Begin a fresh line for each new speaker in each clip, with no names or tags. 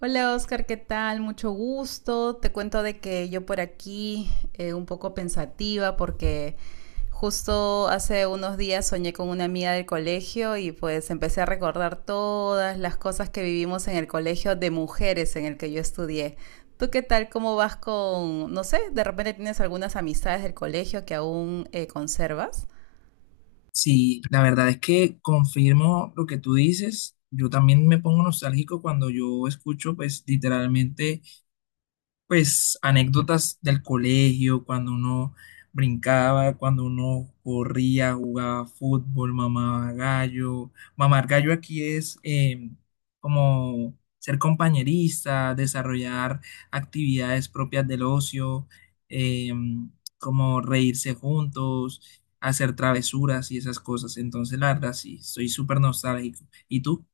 Hola Oscar, ¿qué tal? Mucho gusto. Te cuento de que yo por aquí un poco pensativa porque justo hace unos días soñé con una amiga del colegio y pues empecé a recordar todas las cosas que vivimos en el colegio de mujeres en el que yo estudié. ¿Tú qué tal? ¿Cómo vas con, no sé, de repente tienes algunas amistades del colegio que aún conservas?
Sí, la verdad es que confirmo lo que tú dices. Yo también me pongo nostálgico cuando yo escucho, pues, literalmente pues anécdotas del colegio, cuando uno brincaba, cuando uno corría, jugaba fútbol, mamaba gallo. Mamar gallo aquí es como ser compañerista, desarrollar actividades propias del ocio, eh, como reírse juntos, hacer travesuras y esas cosas. Entonces, la verdad, sí, soy súper nostálgico. ¿Y tú?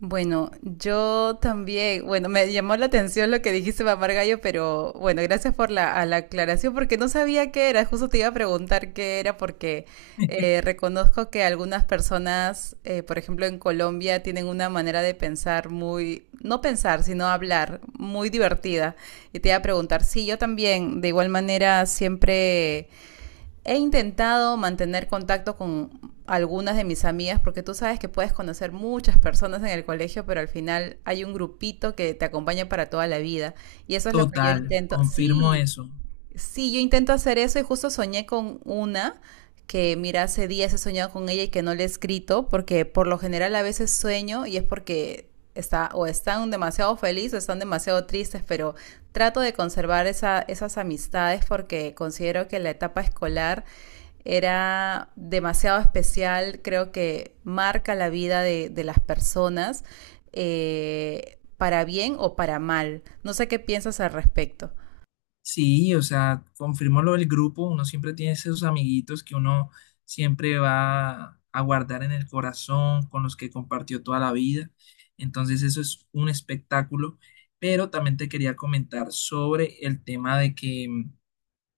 Bueno, yo también, bueno, me llamó la atención lo que dijiste, mamar gallo, pero bueno, gracias por la, a la aclaración porque no sabía qué era, justo te iba a preguntar qué era porque reconozco que algunas personas, por ejemplo en Colombia, tienen una manera de pensar muy, no pensar, sino hablar, muy divertida. Y te iba a preguntar, sí, yo también, de igual manera, siempre he intentado mantener contacto con algunas de mis amigas porque tú sabes que puedes conocer muchas personas en el colegio, pero al final hay un grupito que te acompaña para toda la vida y eso es lo que yo
Total,
intento.
confirmo
Sí,
eso.
sí, yo intento hacer eso y justo soñé con una que, mira, hace días he soñado con ella y que no le he escrito, porque por lo general a veces sueño y es porque está, o están demasiado felices o están demasiado tristes, pero trato de conservar esa- esas amistades porque considero que la etapa escolar era demasiado especial, creo que marca la vida de las personas, para bien o para mal. No sé qué piensas al respecto.
Sí, o sea, confirmó lo del grupo, uno siempre tiene esos amiguitos que uno siempre va a guardar en el corazón, con los que compartió toda la vida. Entonces eso es un espectáculo, pero también te quería comentar sobre el tema de que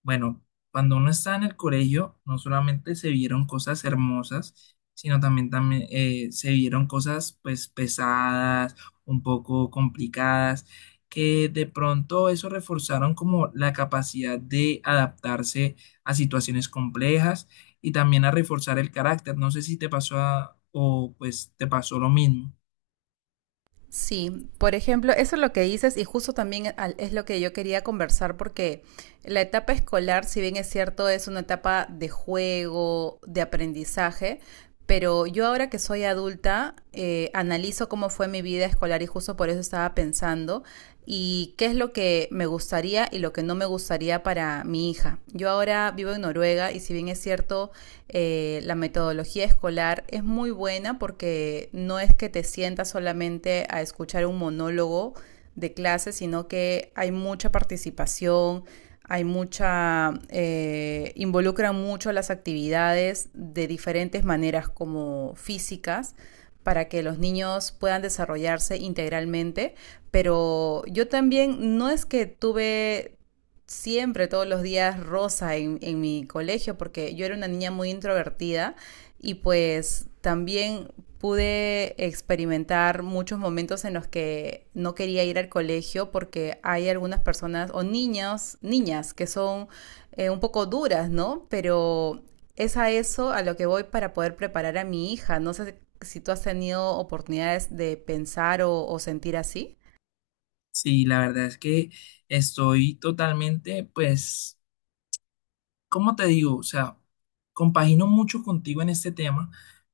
bueno, cuando uno está en el colegio, no solamente se vieron cosas hermosas, sino también se vieron cosas pues pesadas, un poco complicadas, que de pronto eso reforzaron como la capacidad de adaptarse a situaciones complejas y también a reforzar el carácter. No sé si te pasó o te pasó lo mismo.
Sí, por ejemplo, eso es lo que dices y justo también al- es lo que yo quería conversar porque la etapa escolar, si bien es cierto, es una etapa de juego, de aprendizaje, pero yo ahora que soy adulta, analizo cómo fue mi vida escolar y justo por eso estaba pensando y qué es lo que me gustaría y lo que no me gustaría para mi hija. Yo ahora vivo en Noruega y si bien es cierto, la metodología escolar es muy buena porque no es que te sientas solamente a escuchar un monólogo de clase, sino que hay mucha participación, hay mucha, involucra mucho las actividades de diferentes maneras como físicas para que los niños puedan desarrollarse integralmente, pero yo también no es que tuve siempre, todos los días rosa en mi colegio, porque yo era una niña muy introvertida y pues también pude experimentar muchos momentos en los que no quería ir al colegio porque hay algunas personas o niños, niñas que son un poco duras, ¿no? Pero es a eso a lo que voy para poder preparar a mi hija. No sé si tú has tenido oportunidades de pensar o sentir así.
Sí, la verdad es que estoy totalmente pues ¿cómo te digo? O sea, compagino mucho contigo en este tema,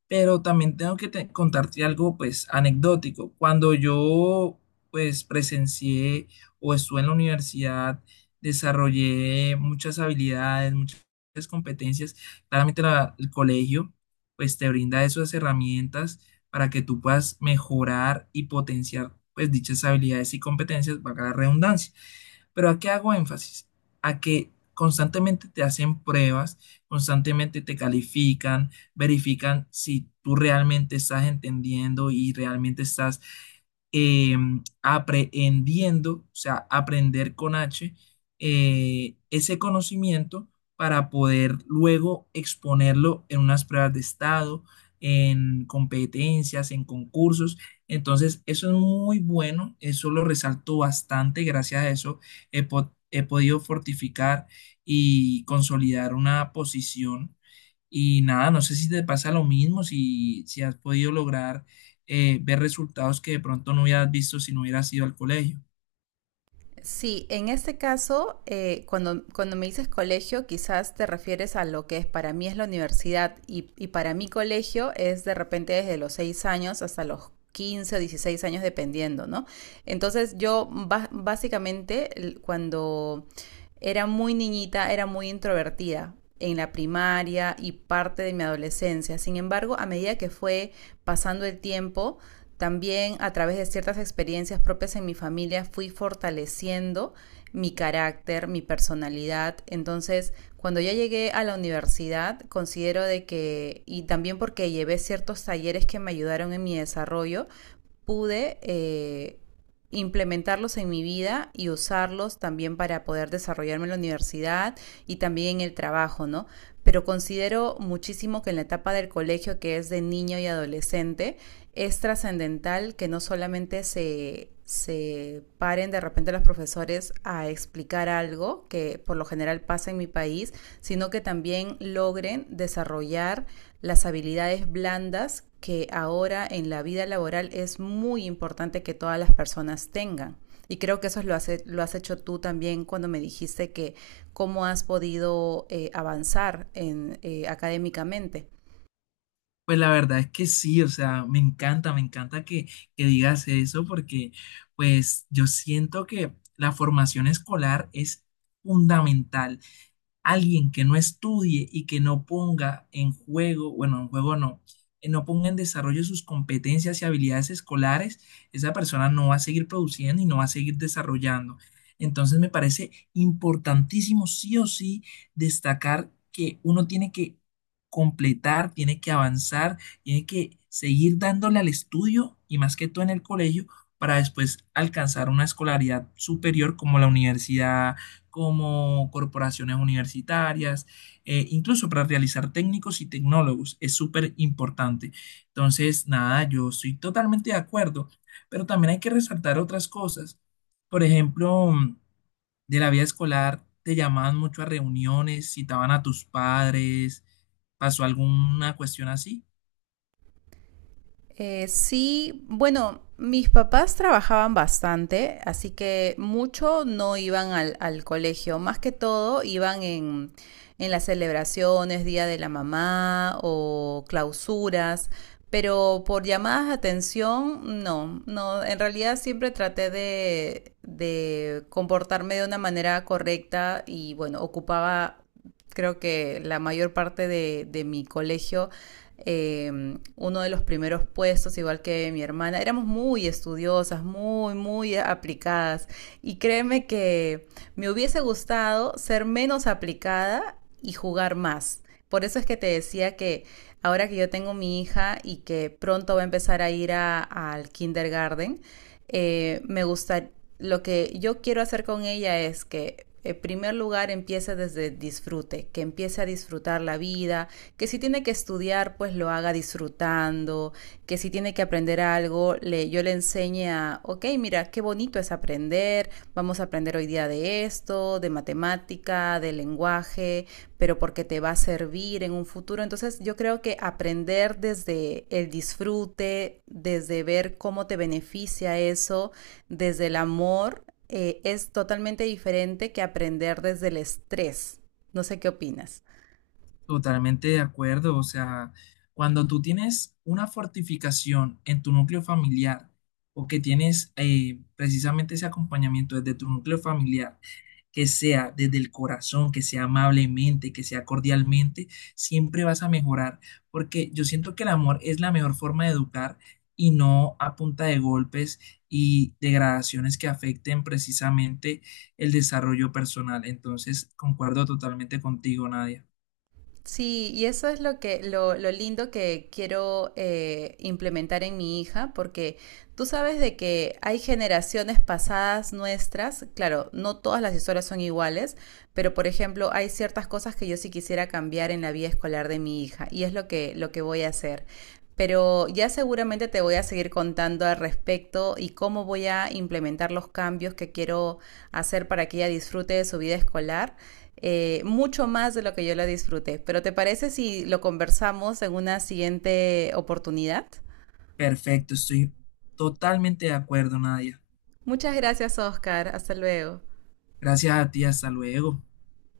pero también tengo que contarte algo, pues, anecdótico. Cuando yo, pues, presencié o estuve en la universidad, desarrollé muchas habilidades, muchas competencias. Claramente el colegio, pues, te brinda esas herramientas para que tú puedas mejorar y potenciar, pues, dichas habilidades y competencias, para la redundancia. Pero ¿a qué hago énfasis? A que constantemente te hacen pruebas, constantemente te califican, verifican si tú realmente estás entendiendo y realmente estás eh, aprehendiendo, o sea, aprender con H, ese conocimiento para poder luego exponerlo en unas pruebas de estado, en competencias, en concursos. Entonces, eso es muy bueno, eso lo resalto bastante, gracias a eso he podido fortificar y consolidar una posición. Y nada, no sé si te pasa lo mismo, si has podido lograr ver resultados que de pronto no hubieras visto si no hubieras ido al colegio.
Sí, en este caso, cuando, cuando me dices colegio, quizás te refieres a lo que es, para mí es la universidad y para mi colegio es de repente desde los 6 años hasta los 15, o 16 años dependiendo, ¿no? Entonces yo ba- básicamente l- cuando era muy niñita, era muy introvertida en la primaria y parte de mi adolescencia. Sin embargo, a medida que fue pasando el tiempo, también a través de ciertas experiencias propias en mi familia fui fortaleciendo mi carácter, mi personalidad. Entonces, cuando yo llegué a la universidad, considero de que, y también porque llevé ciertos talleres que me ayudaron en mi desarrollo, pude implementarlos en mi vida y usarlos también para poder desarrollarme en la universidad y también en el trabajo, ¿no? Pero considero muchísimo que en la etapa del colegio, que es de niño y adolescente, es trascendental que no solamente se, se paren de repente los profesores a explicar algo, que por lo general pasa en mi país, sino que también logren desarrollar las habilidades blandas que ahora en la vida laboral es muy importante que todas las personas tengan. Y creo que eso lo, hace, lo has hecho tú también cuando me dijiste que cómo has podido avanzar en, académicamente.
Pues la verdad es que sí, o sea, me encanta, que digas eso porque pues yo siento que la formación escolar es fundamental alguien que no estudie y que no ponga en juego, bueno, en juego no, no ponga en desarrollo sus competencias y habilidades escolares, esa persona no va a seguir produciendo y no va a seguir desarrollando. Entonces me parece importantísimo, sí o sí, destacar que uno tiene que completar, tiene que avanzar, tiene que seguir dándole al estudio y más que todo en el colegio para después alcanzar una escolaridad superior como la universidad como corporaciones universitarias, incluso para realizar técnicos y tecnólogos, es súper importante. Entonces, nada, yo estoy totalmente de acuerdo, pero también hay que resaltar otras cosas. Por ejemplo, de la vida escolar, te llamaban mucho a reuniones, citaban a tus padres, ¿pasó alguna cuestión así?
Sí, bueno, mis papás trabajaban bastante, así que mucho no iban al colegio, más que todo iban en las celebraciones, Día de la Mamá o clausuras, pero por llamadas de atención, no, no, en realidad siempre traté de comportarme de una manera correcta y bueno, ocupaba creo que la mayor parte de mi colegio, eh, uno de los primeros puestos, igual que mi hermana, éramos muy estudiosas, muy, muy aplicadas. Y créeme que me hubiese gustado ser menos aplicada y jugar más. Por eso es que te decía que ahora que yo tengo mi hija y que pronto va a empezar a ir a- al kindergarten, me gusta, lo que yo quiero hacer con ella es que en primer lugar empiece desde disfrute, que empiece a disfrutar la vida, que si tiene que estudiar, pues lo haga disfrutando, algo, que si tiene que aprender algo, le, yo le enseñe a, ok, mira, qué bonito es aprender, vamos a aprender hoy día de esto, de matemática, de lenguaje, pero porque te va a servir en un futuro. Entonces yo creo que aprender desde el disfrute, desde ver cómo te beneficia eso, desde el amor, es totalmente diferente que aprender desde el estrés. No sé qué opinas.
Totalmente de acuerdo, o sea, cuando tú tienes una fortificación en tu núcleo familiar o que tienes precisamente ese acompañamiento desde tu núcleo familiar, que sea desde el corazón, que sea amablemente, que sea cordialmente, siempre vas a mejorar, porque yo siento que el amor es la mejor forma de educar y no a punta de golpes y degradaciones que afecten precisamente el desarrollo personal. Entonces, concuerdo totalmente contigo, Nadia.
Sí, y eso es lo que, lo lindo que quiero implementar en mi hija, porque tú sabes de que hay generaciones pasadas nuestras, claro, no todas las historias son iguales, pero por ejemplo, hay ciertas cosas que yo sí quisiera cambiar en la vida escolar de mi hija, y es lo que voy a hacer. Pero ya seguramente te voy a seguir contando al respecto y cómo voy a implementar los cambios que quiero hacer para que ella disfrute de su vida escolar mucho más de lo que yo lo disfruté. Pero ¿te parece si lo conversamos en una siguiente oportunidad?
Perfecto, estoy totalmente de acuerdo, Nadia.
Muchas gracias, Oscar. Hasta luego.
Gracias a ti, hasta luego.